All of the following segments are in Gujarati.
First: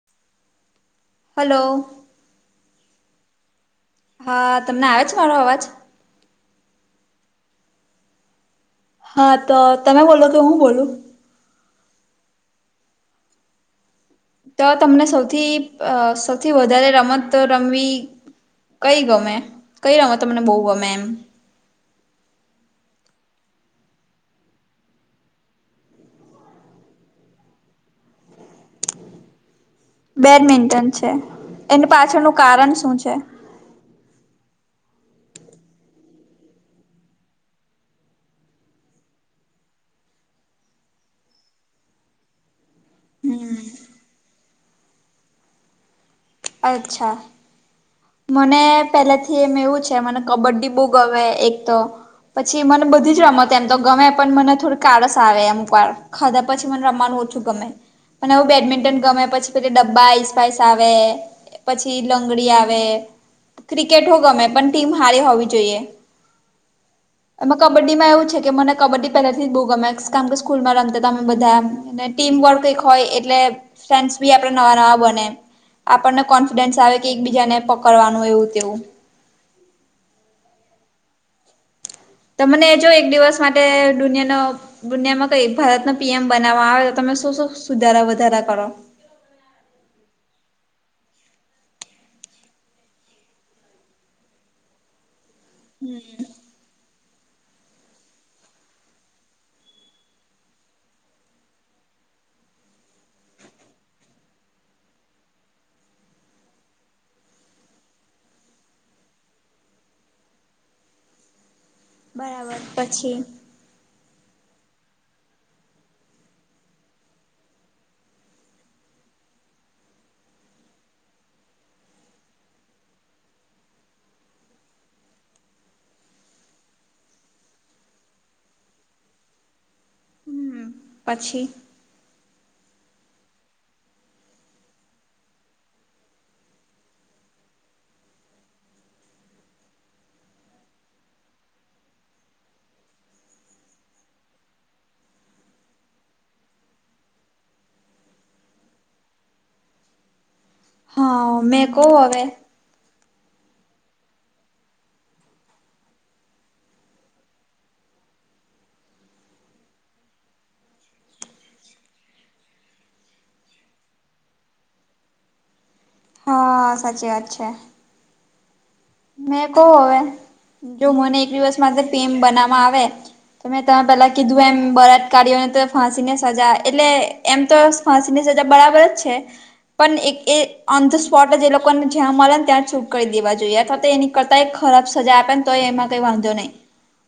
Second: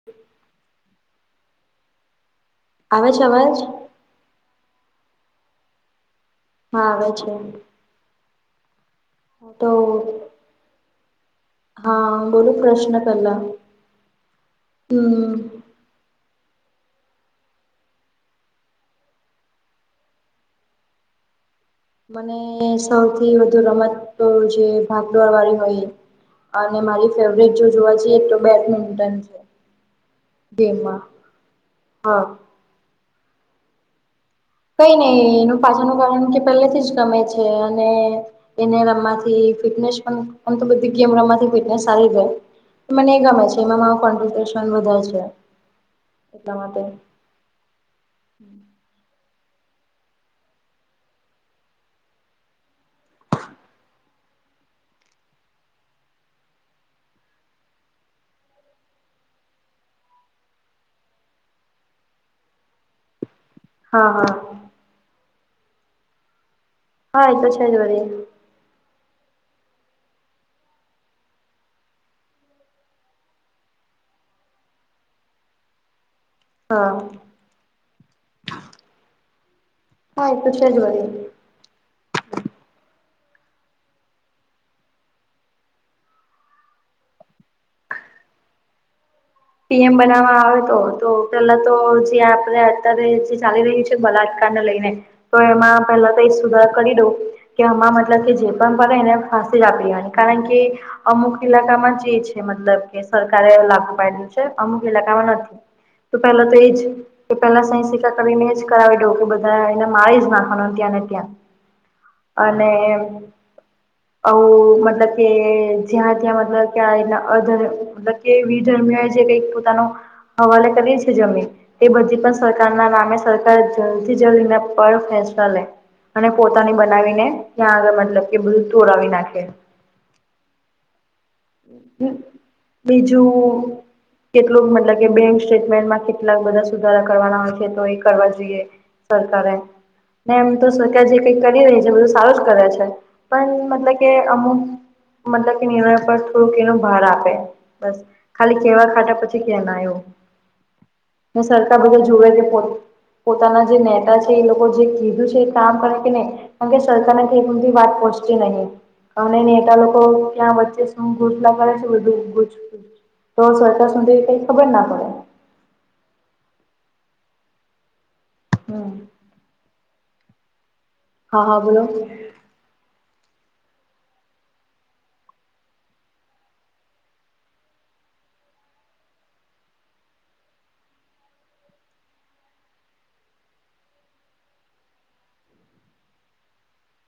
[inaudible] હલો. આવે છે અવાજ. હા તમને આવે છે મારો અવાજ. હા આવે છે. હા તો તમે બોલો કે હું બોલું. હા બોલો પ્રશ્ન કરલા હુ. તો તમને સૌથી અ સૌથી વધારે રમત રમવી કઈ ગમે કઈ રમત તમને બહુ ગમે એમ. મને સૌથી વધુ રમત જે ભાગદોર વાળી હોય એ. અને મારી ફેવરેટ જો જોવા જઈએ તો બેડમિન્ટન છે. બેડમિન્ટન ગેમમાં છે એની હા પાછળનું કારણ શું છે? કઈ નહી એનું પાછા નું કારણ કે પહેલેથી જ ગમે છે અને એને રમવાથી ફિટનેશ પન પન તો બધી ગેમ રમવાથી ફિટનેસ સારી રેહ. મને એ ગમે હમ છે એમાં મા કોમ્પિટેશન વધારે છે એટલા માટે. અચ્છા મને પેલા થી એમ એવું છે મને કબડ્ડી બહું ગમે એક તો. પછી મને બધી જ રમત એમ તો ગમે પણ મને થોડક કાળસ આવે અમુક વાર ખાધા પછી મને રમવાનું ઓછું ગમે. અને એવું બેડમિન્ટન ગમે પછી પે ડબ્બા આઈસ પાઈસ આવે પછી લંગડી આવે ક્રિકેટ હા હો હા ગમે પણ ટીમ હારી હોવી જોઈએ. હા એ તો એમાં છે જ કબડ્ડી વરી માં એવું છે. કે મને કબડ્ડી પહેલાથી જ બહુ ગમે [unintelligible] સ્કૂલમાં રમતા તમે બધા ને ટીમ વર્ક કઈક હોય એટલે કે ફ્રેન્ડ્સ બી આપણા નવા નવા બને. આપણને કોન્ફિડન્સ હા આવે કે એકબીજાને પકડવાનું એવું તેવું. હ એ તો છે જ વરી. ત મને જો એક દિવસ માટે દુનિયાનો દુનિયામાં કઈ ભારતના પી એમ બનાવવા આવે તો તમે શું શું સુધારા વધારા કરો. પી એમ બનાવવા આવે તો તો પેલા તો જે આપડે અત્યારે જે ચાલી રહ્યું છે. તે બલાત્કારને લઈને તો એમાં પેલા તો એક સુધાર કરી દઉં કે એમાં મતલબ કે જે પણ પડે એને ફસી જ આપી દેવાની કારણ કે અમુક ઈલાકામાં જે છે મતલબ કે સરકારે લાગુ પાડ્યું છે અમુક ઈલાકામાં નથી. તો પહેલા તો એ જ એ પેલા સહી સિક્કા કરીને જ કરાવી દઉં કે બધાને એને મારી જ નાખવાનો ત્યાંને ત્યાં. બરાબર અને પછી આવું મતલબ કે જ્યાં ત્યાં મતલબ ક્યાં એ અધર્મ મતલબ કે વિધર્મી જે કઈક પોતાનો હવાલે કરીએ છે જમીન તે એ બધી પણ સરકારના નામે સરકાર જલ્દીથી જલ્દી પર ફેસલા લે. અને પોતાની બનાવીને ત્યાં આગળ મતલબ કે બધું તોડાવી નાખે. હમ પછી હામ બીજું કેટલુંક મતલબ કે બેંક સ્ટેટમેન્ટમાં કેટલાક બધા સુધારા કરવાના હોય છે તો એ કરવા જોઈએ. સરકારે ને એમ તો સરકાર જે કઈ કરી રહી છે બધું સારું જ કરે છે. પણ મતલબ કે અમુક મતલબ કે નિર્ણયપટ થોડુંક એનો ભાર આપે બસ ખાલી કેવા ખાતા પછી કે ના એવું. હા હું મેં કવ સરકાર બધા હવે જોવે કે પોત પોતાના જે નેતા છે એ લોકો જે કીધું છે એ કામ કરે તેને કારણ કે સરકારને [unintelligible] એવી બધી વાત પહોચતી નથી અને નેતા લોકો ક્યાં વચ્ચે હું ગૂસલા [unintelligible] તો સરકાર સુધી કઈ ખબર ના પડે. હા સાચી વાત છે. હા. મેં કહું હવે જો મને એક હા દિવસ હા બોલો માટે પી એમ બનાવા આવે તો મેં તમે પહેલાં કીધું એમ બળાત્કારીઓને તો ફાંસીને સજા એટલે એમ તો ફાંસીની સજા બરાબર જ છે. પણ એક એ ઓન ધ સ્પોટ જ એ લોકોને જ્યાં મળે ને ત્યાં [unintelligible] કરી દેવા જોઈએ. હા તો એની કરતા ખરાબ સજા આપે ને તો એમાં કઈ વાંધો નહી.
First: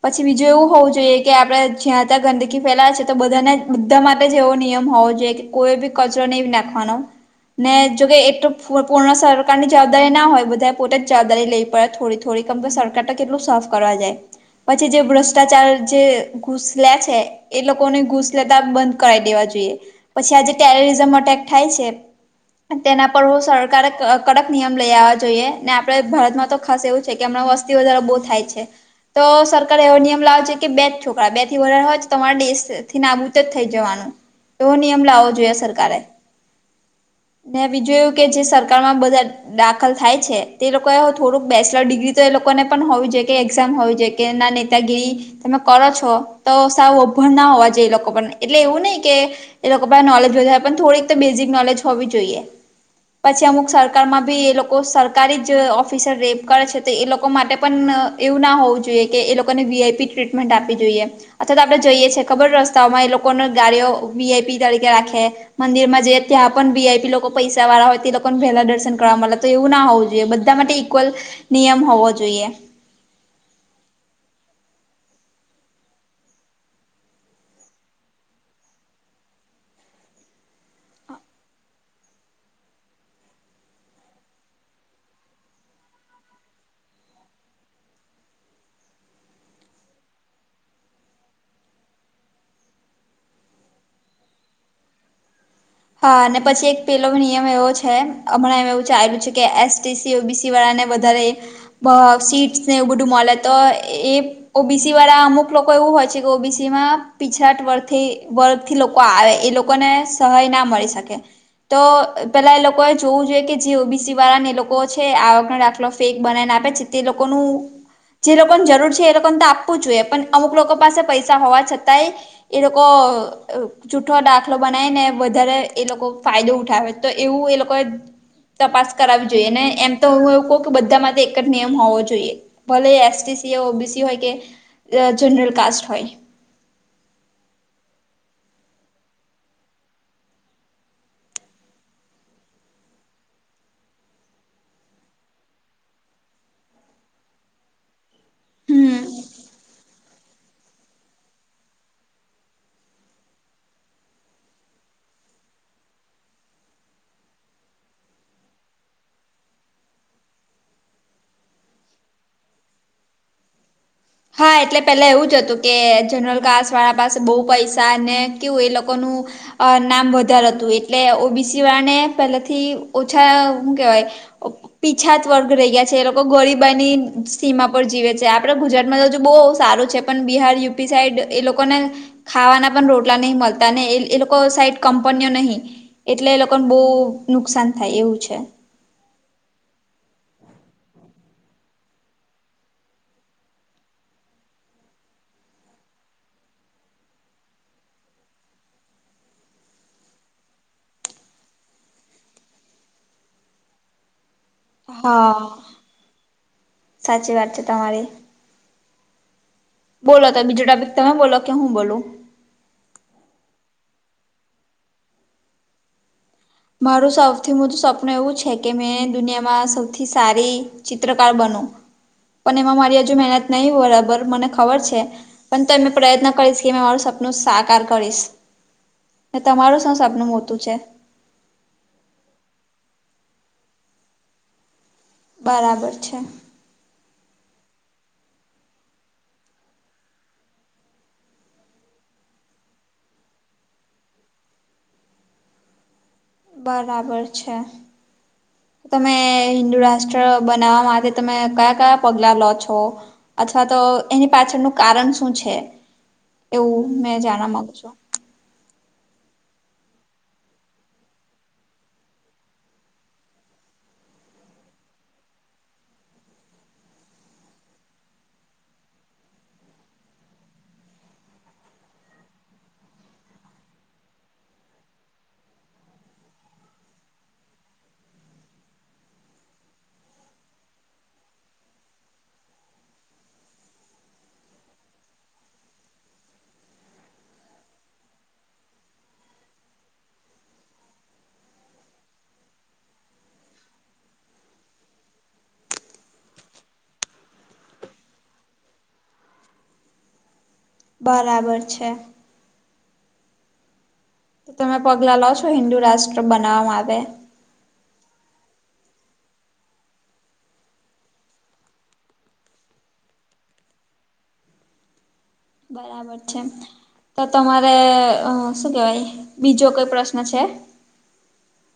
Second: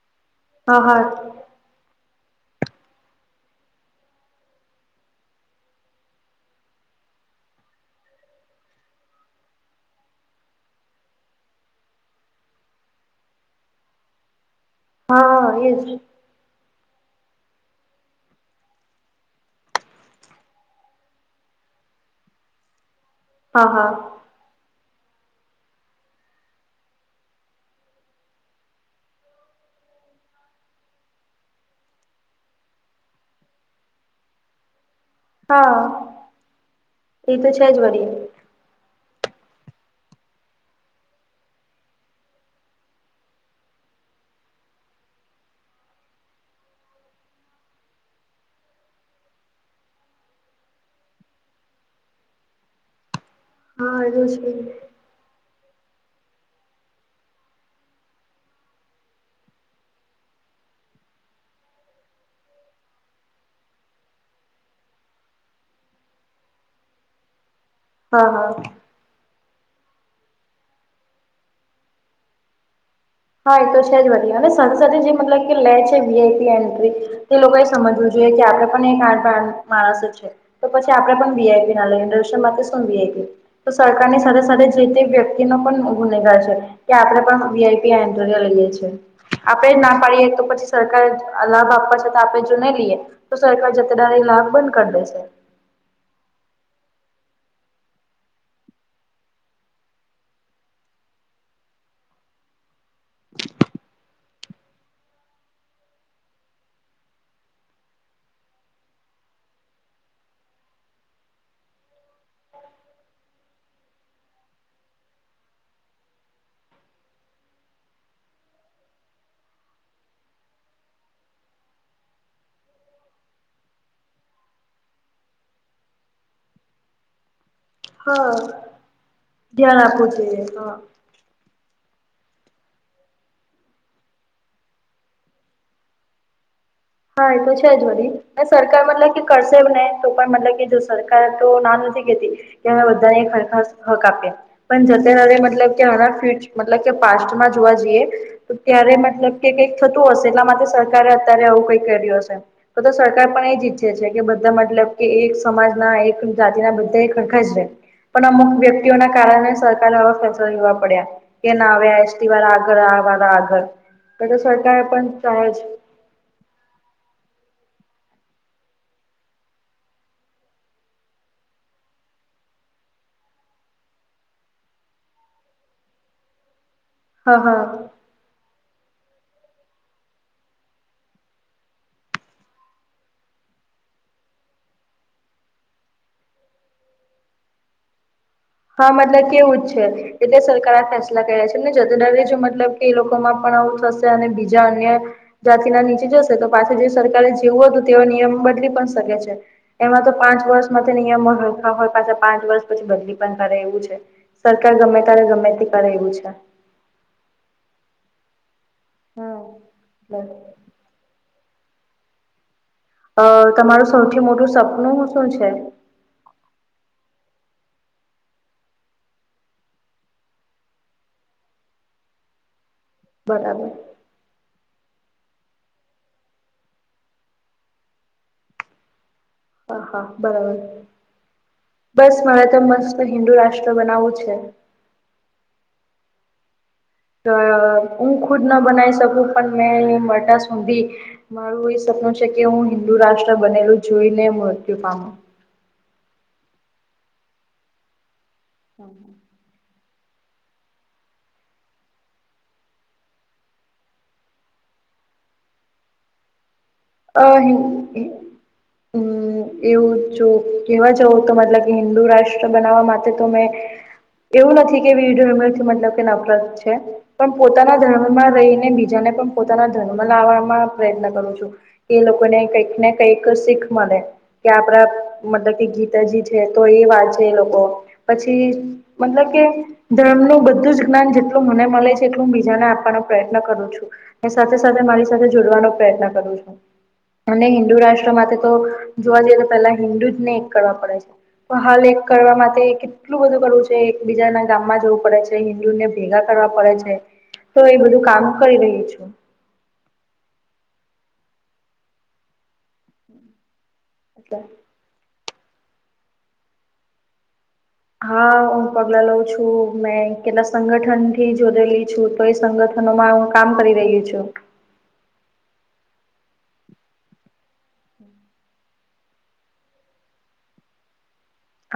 પછી બીજું એવું હા હોવું હા જોઈએ કે આપડે જ્યાં ત્યાં ગંદકી ફેલાવે છે તો બધાને બધા માટે જ એવો નિયમ હોવો જોઈએ કે કોઈ બી કચરો નહીં નાખવાનો. ને જોકે એ તો પૂર્ણ સરકારની જવાબદારી ના હોય બધા પોતે જ જવાબ લેવી પડે થોડી થોડી કેમ કે સરકાર તો કેટલું સાફ કરવા જાય. પછી જે હા ભ્રષ્ટાચાર હા એજ જે ઘૂસ લે છે એ લોકોને ઘૂસ લેતા બંધ કરાવી દેવા જોઈએ. પછી આ જે ટેરિઝમ અટેક થાય છે તેના પર હું હા હા સરકારે કડક નિયમ લઈ આવવા જોઈએ ને આપ આપડે ભારતમાં તો ખાસ એવું છે કે હમણાં વસ્તી વધારો બો થાય છે. તો સરકારે એવો નિયમ લાવો જોઈએ કે બે જ છોકરા બે થી વધારે હોય તો તમારે દેશથી નાબૂદ જ થઈ જવાનું. એવો નિયમ લાવવો જોઈએ હા સરકારે એ તો ને છે જ બીજું વળી એવુ કે જે સર સરકારમાં બધા દાખલ થાય છે તે એ લોકોએ થોડુંક બેચલર ડિગ્રી તો એ લોકોને પણ હોવી જોઈએ કે એક્ઝામ હોવી જોઈએ એના નેતાગીરી તમે કરો છો તો સાવ અભણ ના હોવા જોઈએ એ લોકો પણ એટલે એવું નઈ કે એ લોકો પાસે નોલેજ વધારે પણ થોડીક તો બેઝિક નોલેજ હોવી જોઈએ પછી અમુક હા તો સરકારમાં બી છે એ લોકો સર સરકારી જ ઓફિસર રેપ કરે છે તો એ લોકો માટે પણ એવું ના હોવું જોઈએ કે એ લોકોને વીઆઈપી ટ્રીટમેન્ટ આપવી જોઈએ. અથવા તો આપણે જઈએ છીએ ખબર રસ્તાઓમાં એ લોકોને ગાડીઓ વીઆઈપી તરીકે રાખે. મંદિર માં જયે ત્યાં પણ વીઆઈપી લોકો પૈસા વાળા હોય તો એ હા લોકો ને હા વહેલા દર્શન કરવા મળે તો એવું ના હોવું જોઈએ બધા માટે ઈક્વલ નિયમ હોવો જોઈએ. હા એ તો છે જ વધી અને સાથે સાથે જે મતલબ કે લે છે વીઆઈપી એન્ટ્રી તે લોકો એ સમજવું જોઈએ કે આપણે પણ એ માણસ જ છે તો પછી આપણે પણ વીઆઈપી ના લય [unintelligible] માટે શું વીઆઈપી? તો સરકારની સાથે સાથે જે તે વ્યક્તિ નો પણ ગુનેગાર છે કે આપણે પણ વીઆઇપી [unintelligible] લઈ ગઈ છીએ આપડે જ ના પાડીએ તો પછી સરકાર લાભ આપવા છતા આપડે જો ના રહયે. તો સરકાર જતેદાર લાભ બંધ કરી દેશે. હા અને પછી એક પેલો નિયમ એવો છે હમણાં એમ એવું ચાયલું છે કે એસટીસી ઓબીસી વાળાને વધારે બ સીટ ને એવુ બધું મળે તો એ ઓબીસી વાળા અમુક લોકો એવું હોય છે કે ઓબીસી માં પિછડાટ વર્થથી વર વરથી લોકો આવે એ લોકોને સહાય ના મળી શકે. તો પેલા એ લોકોએ જોવું જોઈએ કે જે ઓબીસી વાળા ને લોકો છે આવકનો દાખલો ફેક બનાવીને આપે છે તે લોકોનું જે લોકોને જરૂર છે એ લોકોને તો આપવું જ જોઈએ પણ અમુક લોકો પાસે પૈસા હોવા છતાંય એ લોકો અ જૂઠ્ઠો દાખલો બનાય ને વધ વધારે એ લોકો ફાયદો ઉઠાવે તો એવું એ લોકો હા તપાસ કરાવવી જોઈએ ને ધ્યાન એમ તો આપવું હું જોઈએ એવું કહું કે હા બધા માટે એક જ નિયમ હોવો જોઈએ ભલે એસટીસી, ઓબીસી હોય કે જનરલ કાસટ હોય. હા એ તો છે જડી. સરકાર મતલબ કે કરશે ને તો પણ મતલબ કે જો સરકાર તો ના નથી કેતી. તેમાં બધાને એક હરખા હક આપયા પણ જતે દાડે મતલબ કે આનાં ફ્યુચ મતલબ કે પાસ્ટમાં જોવા જઈએ તો ક્યારે હમ મતલબ કે કઈક થતું હશે એટલા માટે સરકારે અત્યારે આવું કઈક કર્યું હશે. તો તો સરકાર પણ એ જ ઈચ્છે છે કે બધા મતલબ કે એક સમાજના એક જાતિના બધા એક હરખા જ રેય. પણ અમુક વ્યક્તિઓના કારણે સરકારે આવા ફેસલા લેવા પડ્યા. કે ના અવે એસટી વાળા આગળ આ વારા આગળ. તો તો હા એટલે સરકાર પેલા પણ એવું જ ચાહે હતું કે જનરલ ઘાસ વાળા પાસે બહુ પૈસા ને કેવું એ લોકોનું અ નામ વધારે હતું એટલે ઓબીસી વાને પહેલાથી ઓછા હુ કેહેવાય અ પીછાત વર્ગ રહી ગ્યા છે એ લોકો ગરીબાની હા હા સીમા પર જીવે છે આપડે ગુજરાત મરજુ બઉ સારું છે પન બિહાર, યુપી સાઈડ એ લોકો ને ખાવાના પન રોટલા નહી મલતા ને એ એ લોકો સાઈડ કંપનીઓ નહી. એટલે એ લોકોન બહુ નુકસાન થાય એવું છે. હા મતલબ કેવું જ છે. એટલે સરકાર ફેસલા કર્યા છે જતેદારી જો મતલબ કે એ લોકોમાં પણ આવું થશે અને બીજા અન્ય જાતિના નીચે જશે તો પાછી જે સરકારે જેવું હતું તેવો નિયમ બદલી પણ શકે છે. એમાં તો પાંચ વર્ષ માટે નિયમો હલકા હોતા છે પાંચ વર્ષ પછી બદલી પન કરે એવું છે, સરકાર ગમે તારે હા ગમે તે કરે એવું છે. સાચી વાત છે તમારી. હમ. બોલો તો બીજું ટોપીક તમે બોલો કે હું બોલું. અ તમારું સૌથી મોટું સપનું શું છે? મારું સૌથી મોટું સપનું એવું છે કે મેં દુનિયામાં સૌથી સારી ચિત્રકાર બનું. પન એમાં મારી હજુ મહેનત બરાબર નહી બરાબર મને ખબર છે. પણ તોય મે પ્રયત્ન કરીશ કે મારું સપનું સાકાર કરીશ. ને હા તમારું શું હા સપનું મોટું બરાબર. છે બસ મારે તો મસ્ત હિન્દુ રાષ્ટ્ર બનાવવું છે. બરાબર છે. હા હુ ખુદ ના બનાઈ શકું! પણ મેં મટા સૂંધી મારું એ સપનું છે કે, હું હિન્દુ રાષ્ટ્ર બનેલું જોઈને મૃત્યુ પામું. બરાબર છે તમે હિન્દુ રાષ્ટ્ર બનાવવા માટે તમે કયા કયા પગલા લો છો? અથવા તો એની પાછળનું કારણ શું છે, એવું મેં અ જાણવા માંગુ છું? હમ. એવું જો કહેવા જવું તો મતલબ કે હિન્દુ રાષ્ટ્ર બનાવવા માટે તો મેં એવું નથી કે વિડીયો એમથી મતલબ કે નફરત છે. પન પોતાના ધર્મમાં રહીને બીજાને પન પોતાના ધર્મમાં લાવાવામાં પ્રયત્ન કરું છું. કે લોકોને કઈક ને કઈક શીખ મલે. કે આપડા મતલબ કે ગીતાજી છે તો એ વાંચે એ લોકો પછી મતલબ કે ધર્મનું બધું જ્ઞાન જેટલું મને મલે છે, એટલું હું બીજાને આપવાનો પ્રયત્ન કરું છું. ને સાથે સાથે મારી સાથે જોડવાનો પ્રયત્ન કરું છું. અને હિન્દુ રાષ્ટ્ર માતે તો જોવા જઈએ તો પેલા હિન્દુ જ ને એક કરવા પડે છે. પન હાલ એક કરવા માટે એકે એટલું બધું કરવું છે એક બીજાના ગામમાં જવું પડે છે, હિન્દુને ભેગા કરવા પડે છે તો એ બધું કામ કઈ રહી છું. બરાબર છે. એટલે તો તમે પગલા લો છો હિન્દુ રાષ્ટ્ર બનાવા માટે? હા હું પગલા લઉં છું મેં કેટલાક સંગઠનથી જોડેલી છું. તો એ સંગઠનોમાં હું કામ કરી રહી છું. બરાબર છે. તો તમારે અ શું કહેવાય બીજો કોઈ પ્રશ્ન છે?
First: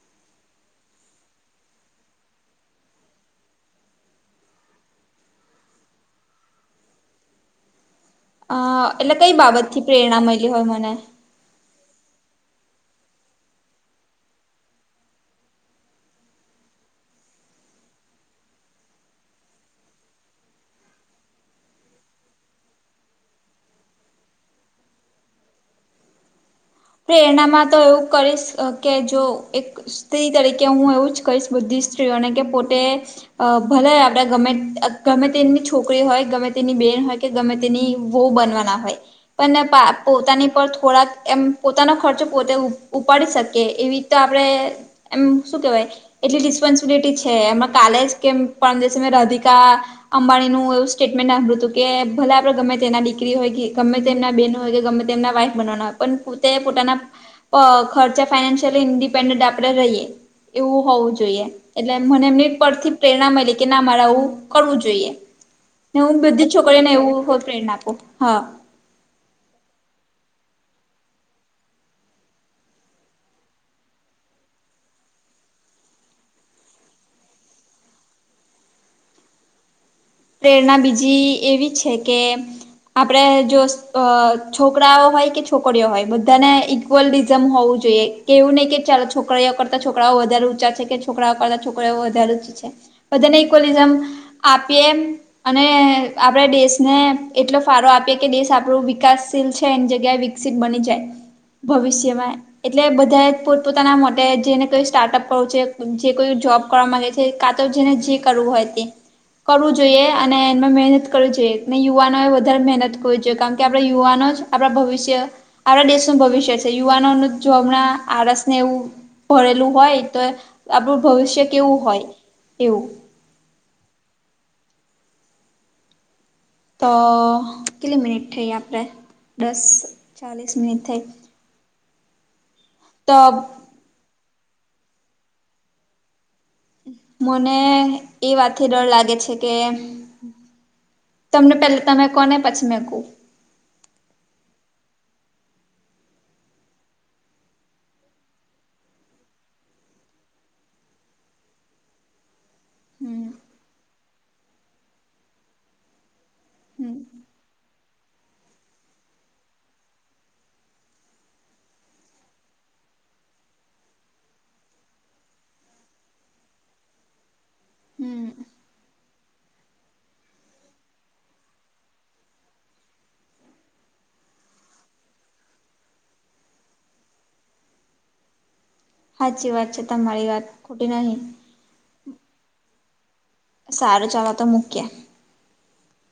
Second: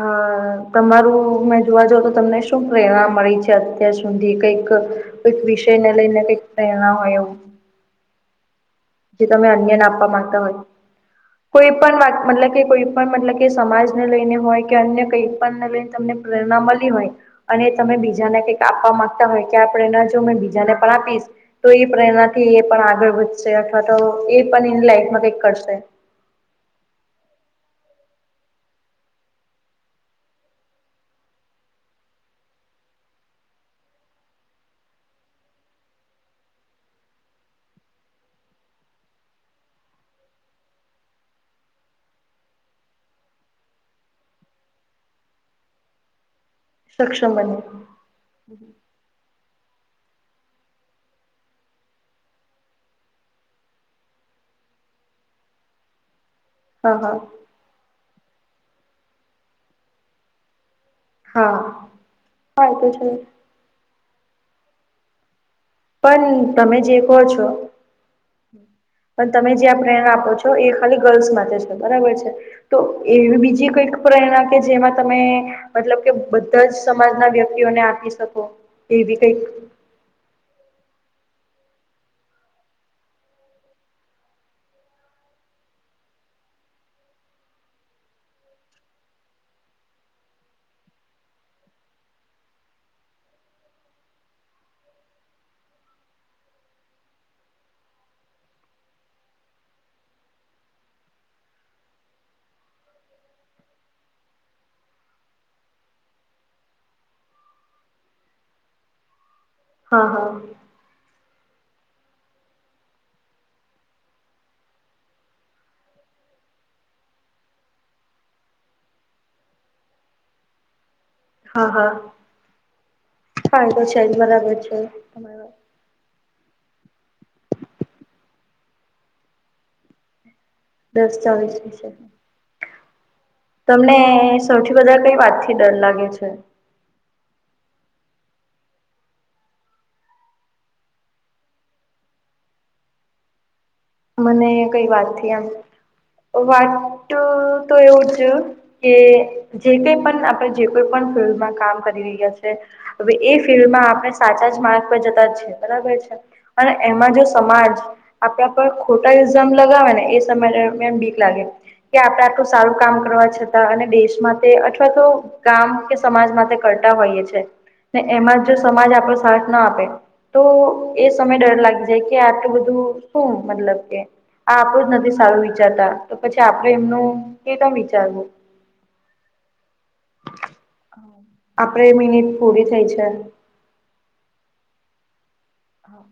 અ તમારું મે જોવા જાવ તો તમને શું પ્રેરણા મળી છે, અત્યાર સુધી કંઈક કઈક વિષય ને લઈને કઈક પ્રેરણા હોય એવું હા એટલે જે કઈ તમે બાબત અન્યને થી આપવા પ્રેરણા માંગતા મયલી હોય મને કોઈ પણ મતલબ કે કોઈ પણ મતલબ કે સમાજને લઈને હોય કે અન્ય કઈ પણને લઈને? તમને પ્રેરણા મળી હોય અને તમે બીજાને કઈક આપવા માંગતા હોય કે આ પ્રેરણા મેં બીજાને પણ આપીશ તો ઈ પ્રેરણાથી એ પણ આગળ વધશે અથવા તો એ પણ એની લાઈફમાં કંઈક કરશે. કે એના માં તો એવું કરીશ કે જો એક સ્ત્રી તરીકે હું એવું જ કહીશ બધી સ્ત્રીઓ ને કે પોતે અ ભલે આપડે ગમે ગમે તેની છોકરી હોય, ગમે તેની બેન હોય કે ગમે તેની વહુ બનવાના હોય, પણ પોતાની પર થોડાક એમ પોતાનો ખર્ચો પોતે ઉપાડી શકે એવી, તો આપણેે એમ શું કેહેવાય? એટલી રિસ્પોન્સિબિલિટી છે, સક્ષમ બને એમાં કાલે જ કેમ પરમ દિવસે મે રાધિકા અંબાણીનું એવું સ્ટેટમેન્ટ આપ્યું હતું કે, ભલે આપડે ગમે તેના દીકરી હોય કે ગમે તેમના બેન હોય કે ગમે, તેમના વાઇફ બનાવાના પણ તે હા પોતાના હા પ ખર્ચા ફનાશયલી ઇન્ડિપેન્ડન્ટ આપડે રહીએ એવું હોવું જોઈ જોઈએ હા એટલે મને એમની હા એ તો પરથી છે પ્રેરણા મળલી કે ના મારે આવું કરવું જોઈએ. ને હું પણ બધી જ તમે છોકરીઓને જે કહો એવું હો છો પ્રેરણા આપું હા. પણ તમે જે આ પ્રેરણા આપો છો, એ ખાલી ગર્લ્સ માટે છે? બરાબર છે. તો એવી બીજી કઈક પ્રેરણા કે જેમાં તમે મતલબ કે બધા જ સમાજ ના વ્યક્તિઓને આપી શકો એવી કઈ? પ્રેરણા બીજી એવી છે કે આપડે જો છોકરાઓ હોય કે, છોકરીઓ હોય બધાને ઇક્વલિઝમ હોવું જોઈએ કે એવું નય કે ચાલો છોકરાઓ કરતા છોકરાઓ વધારે ઊંચા છે કે છોકરાઓ કરતા છોકરાઓ વધારે જ છે, બધાને ઈકવલીઝમ આપીએ અને આપડે દેશને એટલો ફાળો આપીએ કે દેશ આપણું વિકાસશીલ છે એની જગ્યાએ વિક્સિત બની જાય ભવિષ્યમાં એટલે બધા પોતપોતાના મતે જેને કોઈ સ્ટાર્ટઅપ કરવુ છે જે કોઈ જોબ કરવા મળે છે કા તો જેને જે કરવું હોય તે કરવું જોઈએ હા હા અને એમાં મેહનત કરવુ જોઈએ ને યુવાનોએ વધારે મહેનત કરવી જોઈએ કારણ કે આપણે યુવાનો જ આપણા ભવિષ્ય આપડા દેશનું ભવિષ્ય છે યુવાનોનું જો હમણાં આળસને એવું ભરેલું હોય તો આપણું ભવિષ્ય હા કેવું હા હોય એવું? હા એ તો છે જ બરાબર છે. તમારી વાત તો કેટલે મિનીટ થઈ આપડે દસ ચાલીસ મિનીટ દસ ચાલીસ વિશે તબ તમને સૌથી વધારે કઈ વાતથી ડર લાગે છે? મને એ વાતથી ડર લાગે છે કે તમને પેલા તમે કોહ ને પછી મેં કું મને કઈ વાતથી એમ વાત તો એવું જ કે જે કઈ પણ આપણે જે કોઈ પણ ફિલ્ડમાં કામ કરી રહ્યા છે હવે હમ એ ફિલ્ડમાં આપણે સાચા જ માર્ગ પર જતા જ છે એ બરાબર છે. અને હમ એમાં જો સમાજ આપડા પર ખોટા ઇનઝામ લગાવે ને એ સમય દરમિયાન બીક લાગે. કે આપડે આટલું સારું કામ કરવા છતાં અને દેશ માટે અથવા તો કામ કે સમાજ માટે કરતા હોઈએ છે ને હમ એમાં જો સમાજ આપડો સાથ ના આપે તો એ સમય ડર લાગી જાય કે આટલું બધું હું મતલબ કે આ આપડું જ નથી સારું વિચારતા તો પછી આપડે એમનું કે કમ વિચારવું. હાચી વાત છે તમારી વાત ખોટી નહી. આપણે મિનિટ પૂરી થઈ છે. સારું ચાલો તો મૂક્યે. હા.